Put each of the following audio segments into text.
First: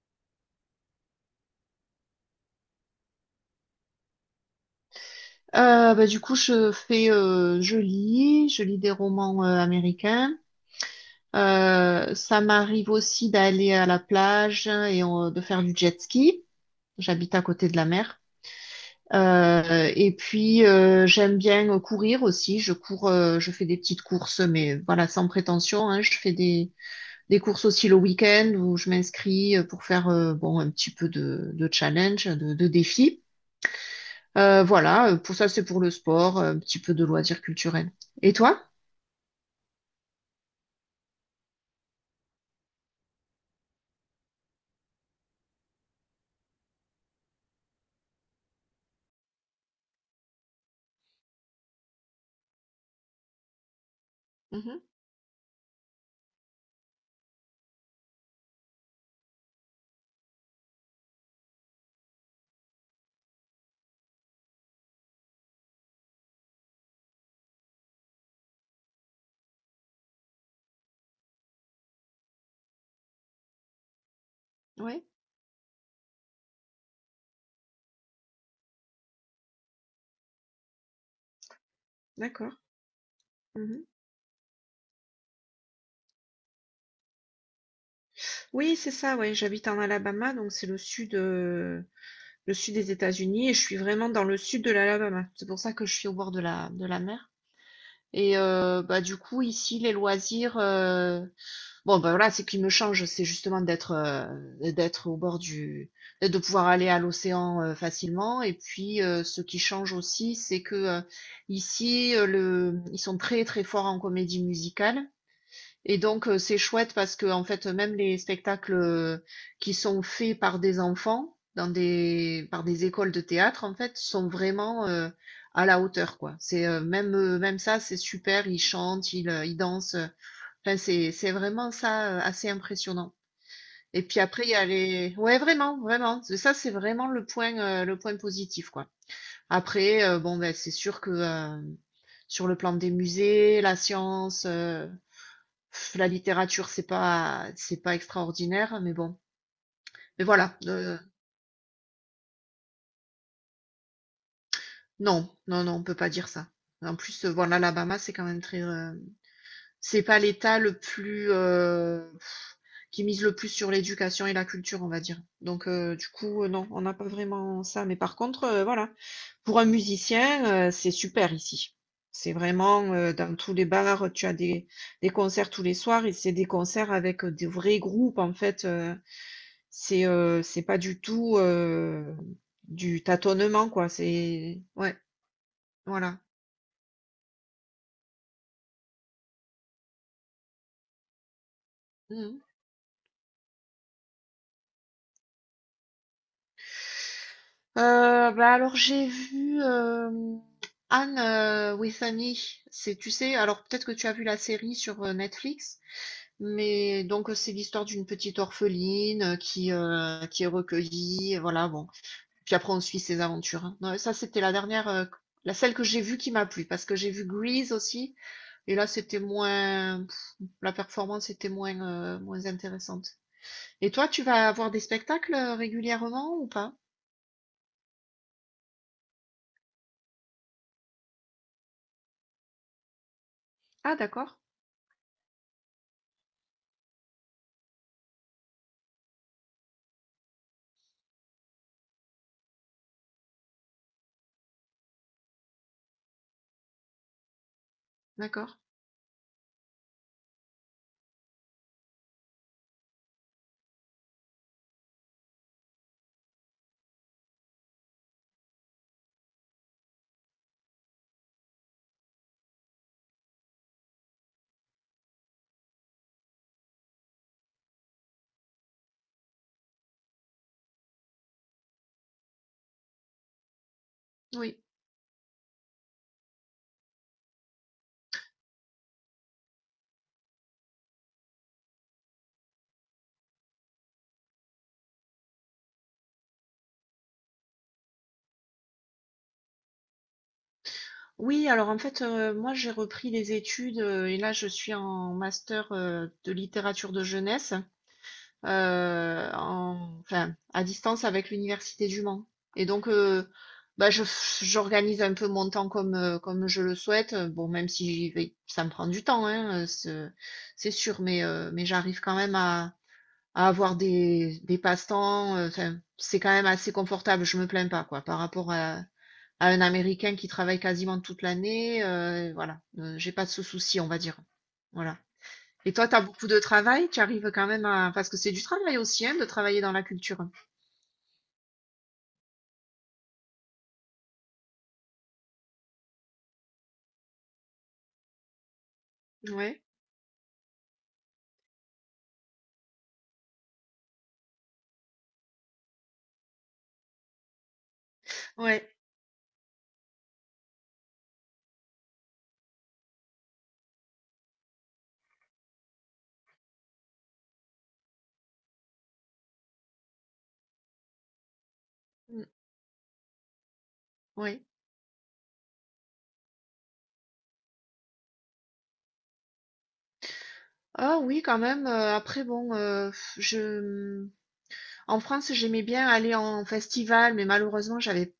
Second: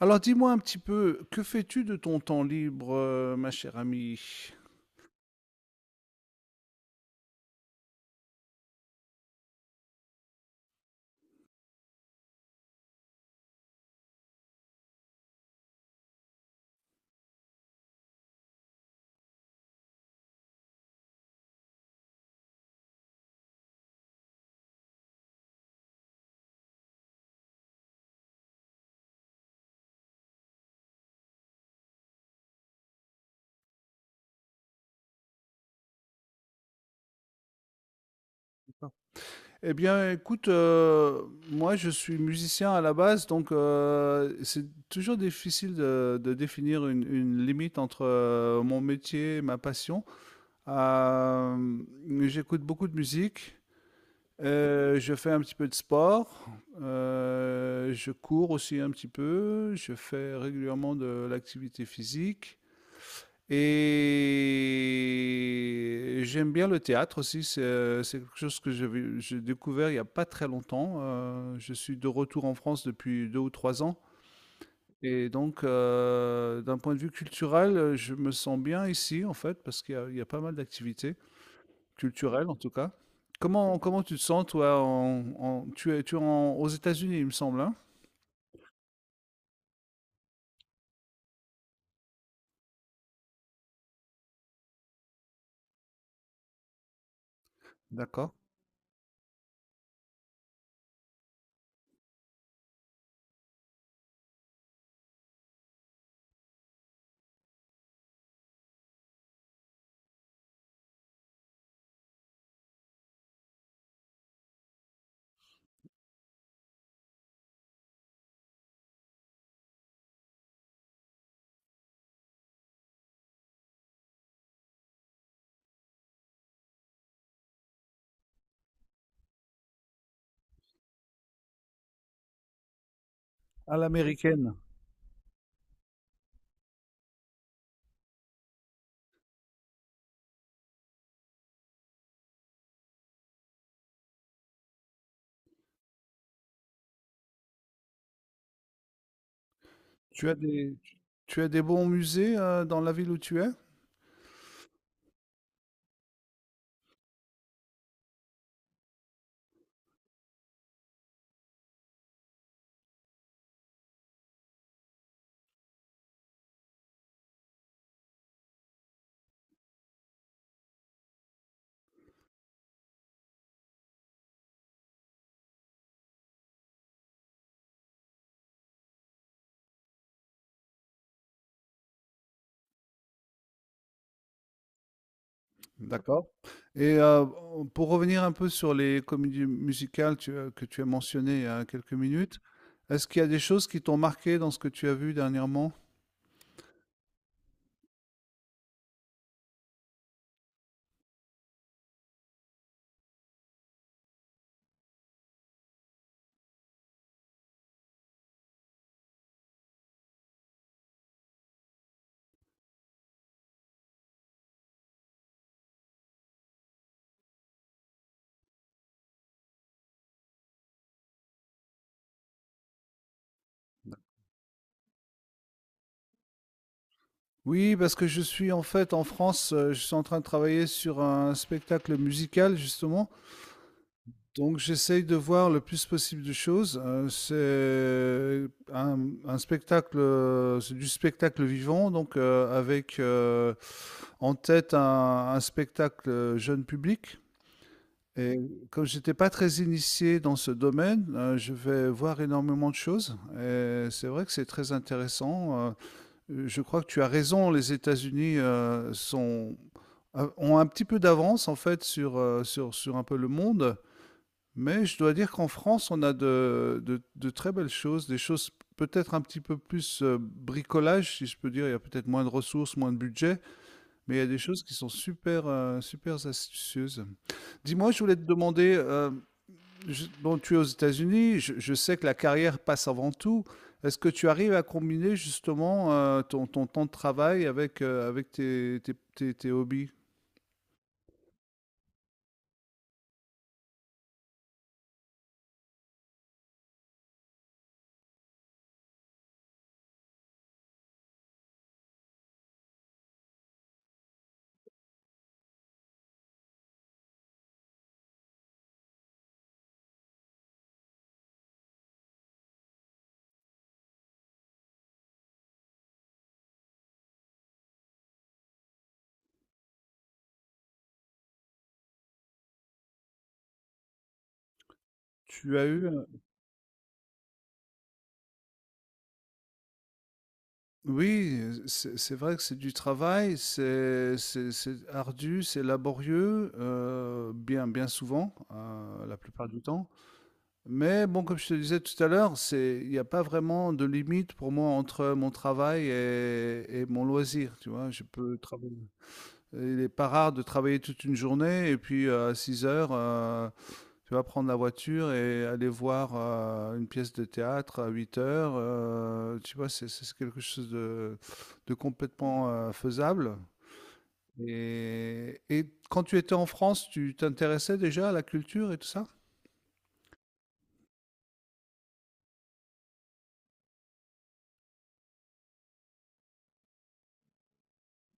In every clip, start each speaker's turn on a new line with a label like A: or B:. A: Alors dis-moi un petit peu, que fais-tu de ton temps libre, ma chère amie?
B: Du coup, je fais, je lis des romans américains. Ça m'arrive aussi d'aller à la plage et de faire du jet ski. J'habite à côté de la mer. Et puis, j'aime bien courir aussi. Je cours, je fais des petites courses, mais voilà, sans prétention, hein. Des courses aussi le week-end où je m'inscris pour faire bon un petit peu de challenge, de défi. Voilà, pour ça, c'est pour le sport, un petit peu de loisirs culturels. Et toi?
A: Eh bien, écoute, moi je suis musicien à la base, donc c'est toujours difficile de définir une limite entre mon métier et ma passion. Euh, J'écoute beaucoup de musique,
B: Mhm.
A: je fais un petit peu de sport, je cours aussi un petit peu, je fais régulièrement de l'activité physique. Et j'aime bien le théâtre aussi, c'est quelque chose que j'ai découvert il n'y a pas très longtemps. Je suis de retour en France depuis 2 ou 3 ans.
B: Oui,
A: Et donc, d'un point de vue culturel, je me sens bien ici, en fait, parce qu'il y a pas mal d'activités culturelles, en
B: d'accord.
A: tout cas. Comment,
B: Mhm.
A: comment tu te sens, toi, tu es aux États-Unis, il me semble, hein?
B: Oui, c'est ça, oui. J'habite en Alabama, donc c'est le sud des États-Unis, et je suis vraiment dans le sud de l'Alabama. C'est pour ça que je suis au bord de la mer.
A: D'accord.
B: Et bah du coup, ici, bon, ben voilà, ce qui me change, c'est justement d'être au de pouvoir aller à l'océan facilement. Et puis, ce qui change aussi, c'est que ici, ils sont très très forts en comédie musicale. Et donc, c'est chouette parce que en fait, même les spectacles qui sont faits par des enfants dans des par des écoles de théâtre, en fait, sont vraiment à la hauteur, quoi. C'est même Même ça, c'est super. Ils chantent, ils dansent. Enfin, c'est vraiment ça, assez impressionnant.
A: À
B: Et puis après, il
A: l'américaine.
B: y a les ouais, vraiment, vraiment. C'est ça, c'est vraiment le point positif, quoi. Après, bon, ben c'est sûr que, sur le plan des musées, la science, la littérature, c'est pas extraordinaire, mais bon. Mais
A: Tu as
B: voilà,
A: des, tu as des bons musées, dans la ville où tu es?
B: non, non, non, on peut pas dire ça. En plus, voilà, l'Alabama, c'est quand même très, c'est pas l'État le plus qui mise le plus sur l'éducation et la culture, on va dire. Donc du coup, non, on n'a pas vraiment ça. Mais par contre, voilà, pour un musicien, c'est super ici. C'est vraiment dans tous les bars, des concerts tous les soirs et c'est des concerts avec des vrais groupes en fait. C'est pas du tout du tâtonnement quoi. C'est ouais, voilà.
A: D'accord. Et pour revenir un peu sur les comédies musicales tu as que tu as mentionnées il y a quelques minutes,
B: Mm.
A: est-ce qu'il y a des choses qui t'ont marqué dans ce que tu as vu dernièrement?
B: Bah alors j'ai vu Anne with an E. C'est, tu sais, alors peut-être que tu as vu la série sur Netflix, mais donc c'est l'histoire d'une petite orpheline qui est recueillie, et voilà bon. Puis après on suit ses aventures. Hein. Non, ça c'était la dernière, la celle que j'ai vue qui m'a plu parce que j'ai vu Grease aussi et là c'était moins, pff, la performance était moins moins intéressante. Et toi tu vas avoir des spectacles régulièrement ou pas?
A: Oui, parce que je suis en fait en France, je suis en train de travailler sur un spectacle musical justement,
B: Ah d'accord,
A: donc j'essaye de voir le plus possible de choses. C'est un un spectacle, c'est du spectacle vivant donc avec, en tête un spectacle, jeune public. Et
B: d'accord,
A: comme j'étais pas très initié dans ce domaine, je vais voir énormément de choses. Et c'est vrai que c'est très intéressant. Je crois que tu as raison, les États-Unis ont un petit peu d'avance en fait sur un peu le monde. Mais je dois dire qu'en France, on a de très belles choses, des choses peut-être un petit peu plus bricolage, si je peux dire. Il y a peut-être moins de ressources, moins de budget, mais il y a des
B: oui.
A: choses qui sont super, super astucieuses. Dis-moi, je voulais te demander, bon, tu es aux États-Unis, je sais que la carrière passe avant tout. Est-ce que tu arrives à combiner justement ton temps de travail avec, avec tes hobbies?
B: Oui, alors en fait, moi j'ai repris les études, et là je suis en master, de littérature de jeunesse, heu, en enfin à distance avec l'université du Mans et donc bah, je j'organise un peu mon temps comme, comme je le souhaite, bon même si j'y vais ça me prend du temps, hein, ce c'est sûr mais j'arrive quand même à avoir des passe-temps, enfin c'est quand même assez confortable, je me plains pas quoi par rapport à un Américain qui travaille quasiment toute l'année, voilà, j'ai pas de ce souci, on va dire. Voilà.
A: Tu as
B: Et
A: eu...
B: toi, tu as
A: un-
B: beaucoup de travail? Tu arrives quand même à parce que c'est du travail aussi, hein, de travailler dans la culture?
A: Oui, c'est vrai que c'est du travail, c'est ardu, c'est laborieux, bien souvent, la plupart du
B: Ouais,
A: temps. Mais bon, comme je te disais tout à l'heure, c'est, il n'y a pas vraiment de limite pour moi entre mon travail et mon loisir, tu vois, je peux
B: ouais,
A: travailler. Il n'est pas rare de travailler toute une journée et puis à 6 heures, tu vas prendre la voiture et aller voir une pièce de théâtre à 8 heures. Tu vois, c'est quelque chose de
B: mmh,
A: complètement faisable.
B: ouais.
A: Et quand tu étais en France, tu t'intéressais déjà à la culture et tout ça?
B: Ah oui, quand même, après bon, je, mmh, en France, j'aimais bien aller en festival, mais malheureusement,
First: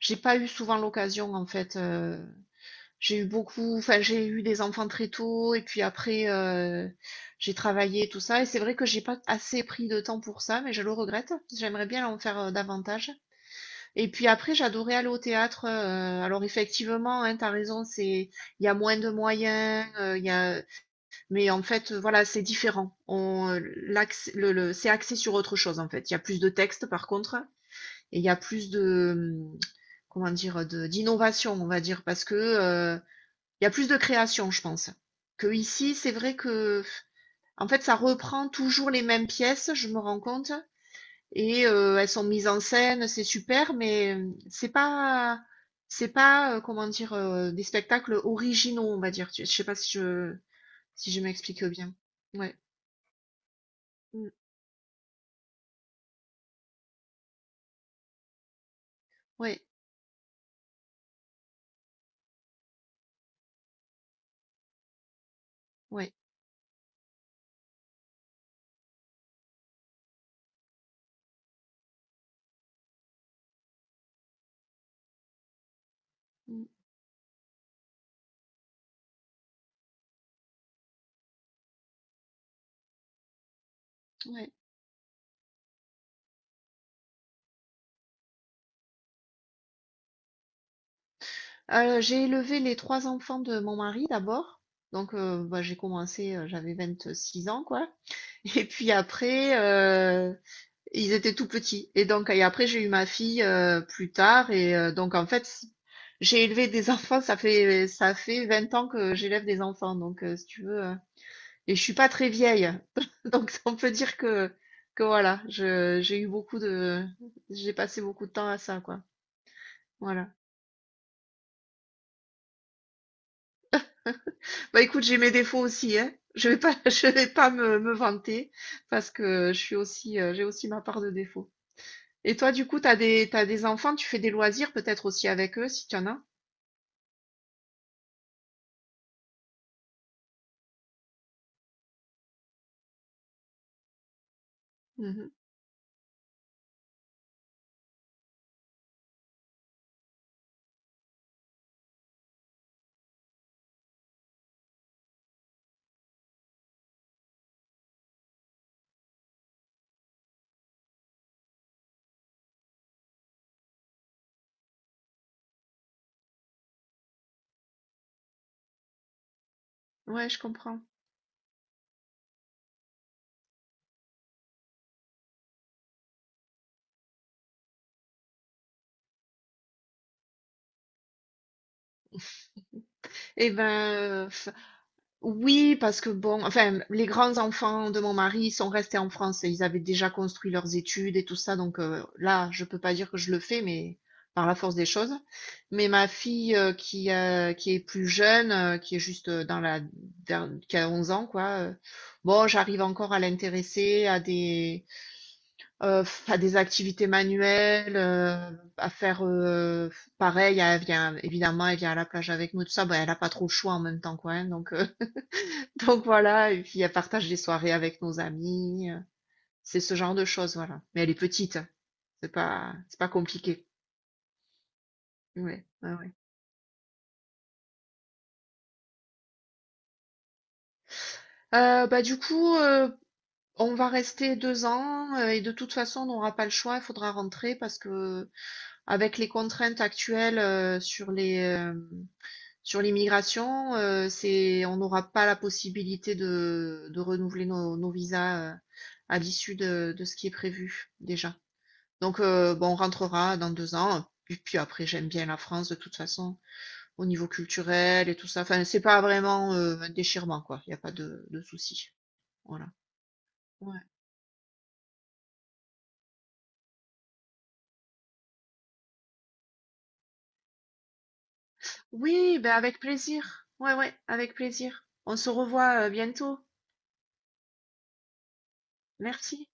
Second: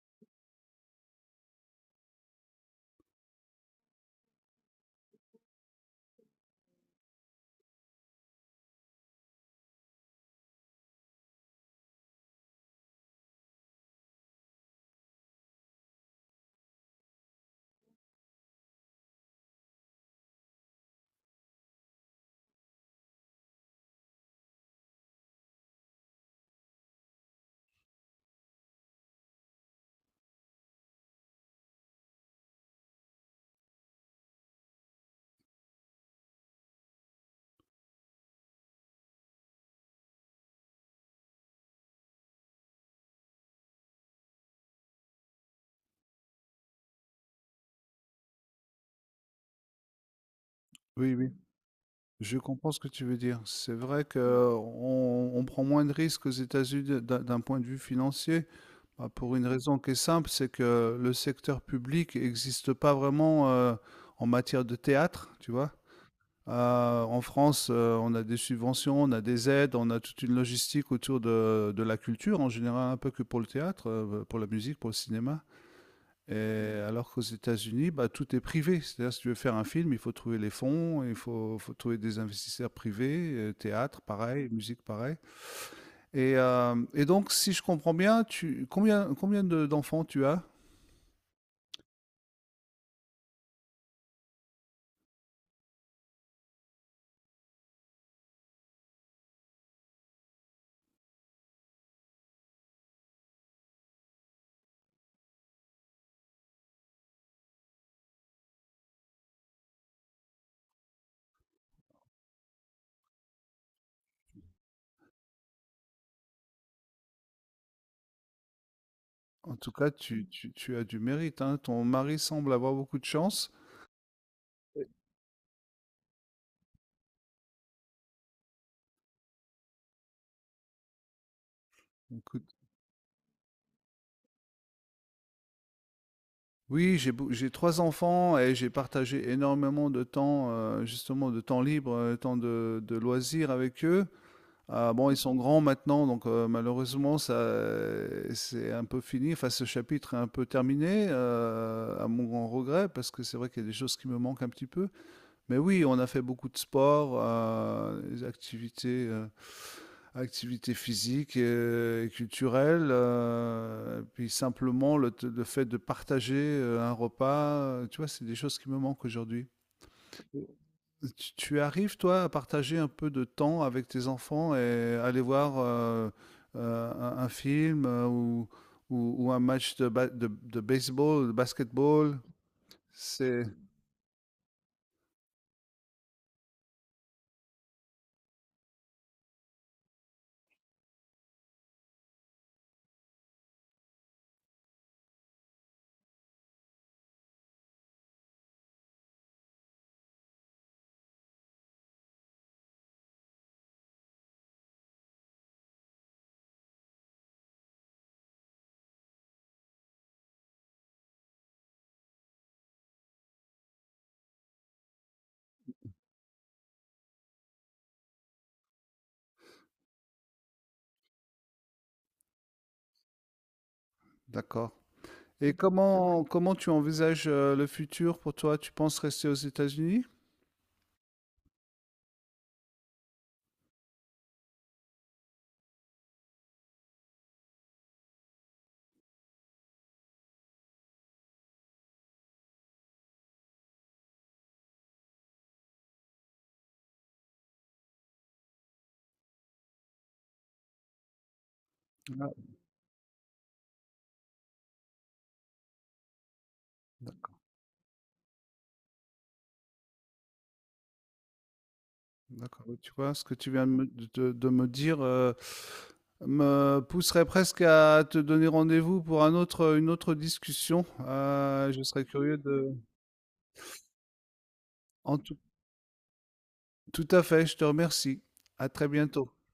B: j'ai pas eu souvent l'occasion en fait, j'ai eu beaucoup, enfin j'ai eu des enfants très tôt et puis après j'ai travaillé tout ça et c'est vrai que j'ai pas assez pris de temps pour ça mais je le regrette. J'aimerais bien en faire davantage. Et puis après j'adorais aller au théâtre. Alors effectivement, hein, t'as raison, c'est il y a moins de moyens, il y a mais en fait voilà c'est différent. On l'accès- le- C'est axé sur autre chose en fait. Il y a plus de textes par contre et il y a plus de comment dire de d'innovation on va dire parce que il y a plus de création, je pense. Que ici, c'est vrai que, en fait, ça reprend toujours les mêmes pièces, je me rends compte. Et elles sont mises en scène, c'est super, mais c'est pas, comment dire, des spectacles originaux, on va dire. Je sais pas si je, si
A: Oui,
B: je
A: oui.
B: m'explique bien.
A: Je
B: Ouais,
A: comprends ce que tu veux dire. C'est vrai qu'
B: Mm.
A: on prend moins de risques aux États-Unis d'un point de vue financier. Bah, pour une
B: ouais,
A: raison qui est simple, c'est que le secteur public n'existe pas vraiment en matière de théâtre, tu vois.
B: ouais,
A: En France, on a des subventions, on a des aides, on a toute une logistique autour de la culture, en général un peu que pour le théâtre, pour la musique, pour le cinéma. Et
B: Mm.
A: alors qu'aux États-Unis, bah, tout est privé. C'est-à-dire, si tu veux faire un film, il faut trouver les fonds, faut trouver des investisseurs privés, théâtre, pareil,
B: ouais.
A: musique, pareil. Et donc, si je comprends bien, combien d'enfants tu as?
B: J'ai élevé les 3 enfants de mon mari d'abord. Donc, bah, j'ai commencé, j'avais 6 ans, quoi. Et puis après, ils étaient tout petits. Et donc, et après, j'ai eu ma fille plus tard. Et donc, en fait, j'ai élevé des enfants. Ça fait 20 ans que j'élève des enfants. Donc, si tu veux. Et je suis pas très vieille. Donc, on peut dire que voilà, j'ai eu beaucoup de. J'ai passé beaucoup de temps à ça, quoi.
A: En tout cas,
B: Voilà.
A: tu as du mérite, hein. Ton mari semble avoir beaucoup de chance.
B: Bah, écoute, j'ai mes défauts aussi, hein. Je vais pas, je vais pas me vanter parce que je suis aussi, j'ai aussi ma part de défauts. Et toi,
A: Écoute,
B: du coup, t'as des enfants, tu fais des loisirs peut-être aussi avec eux, si tu en as?
A: oui, j'ai trois enfants et j'ai partagé énormément de temps, justement, de temps libre, temps de loisirs avec eux. Ah, bon, ils
B: Mmh.
A: sont grands maintenant, donc malheureusement, ça, c'est un peu fini. Enfin, ce chapitre est un peu terminé, à mon grand regret, parce que c'est vrai qu'il y a des choses qui me manquent un petit peu. Mais oui, on a fait beaucoup de sport, des activités. Activité physique et culturelle, puis simplement le, le fait de partager un repas, tu vois, c'est des choses qui me manquent aujourd'hui.
B: Ouais, je comprends.
A: Tu arrives, toi, à partager un peu de temps avec tes enfants et aller voir un film ou un match de, de baseball, de basketball? C'est...
B: Et ben, oui, parce que bon, enfin, les grands-enfants de mon mari sont restés en France et ils avaient déjà construit leurs études et tout ça donc là, je peux pas dire que je le fais mais par la force des choses. Mais ma fille, qui est plus jeune, qui est juste, dans la dern qui a 11 ans quoi, bon, j'arrive encore à l'intéresser à des activités manuelles, à faire, pareil, elle vient évidemment, elle vient à la plage avec nous, tout ça. Bah, elle a pas trop le choix en même temps, quoi, hein, donc donc voilà et puis elle partage des soirées avec nos amis, c'est ce genre de choses, voilà. Mais elle est petite, hein, c'est pas compliqué.
A: D'accord. Et
B: Ouais, ouais, ouais.
A: comment tu envisages le futur pour toi? Tu penses rester aux États-Unis?
B: Bah, du coup, on va rester 2 ans, et de toute façon, on n'aura pas le choix, il faudra rentrer parce que avec les contraintes actuelles, sur les, hem sur l'immigration, on n'aura pas la possibilité de renouveler nos, nos visas à l'issue de ce qui est prévu déjà. Donc,
A: Ah,
B: bon, on rentrera dans 2 ans. Et puis après, j'aime bien la France de toute façon, au niveau culturel et tout ça. Enfin, c'est pas vraiment un déchirement, quoi. Il n'y a pas de souci.
A: d'accord,
B: Voilà.
A: bah, tu vois, ce que tu viens
B: Ouais.
A: de me dire, me pousserait presque à te donner rendez-vous pour un autre, une autre discussion. Je serais curieux
B: Oui, ben
A: de
B: avec plaisir. Ouais, ouais, avec plaisir. On
A: en
B: se
A: tout
B: revoit bientôt.
A: tout à fait, je te remercie. À très bientôt.
B: Merci.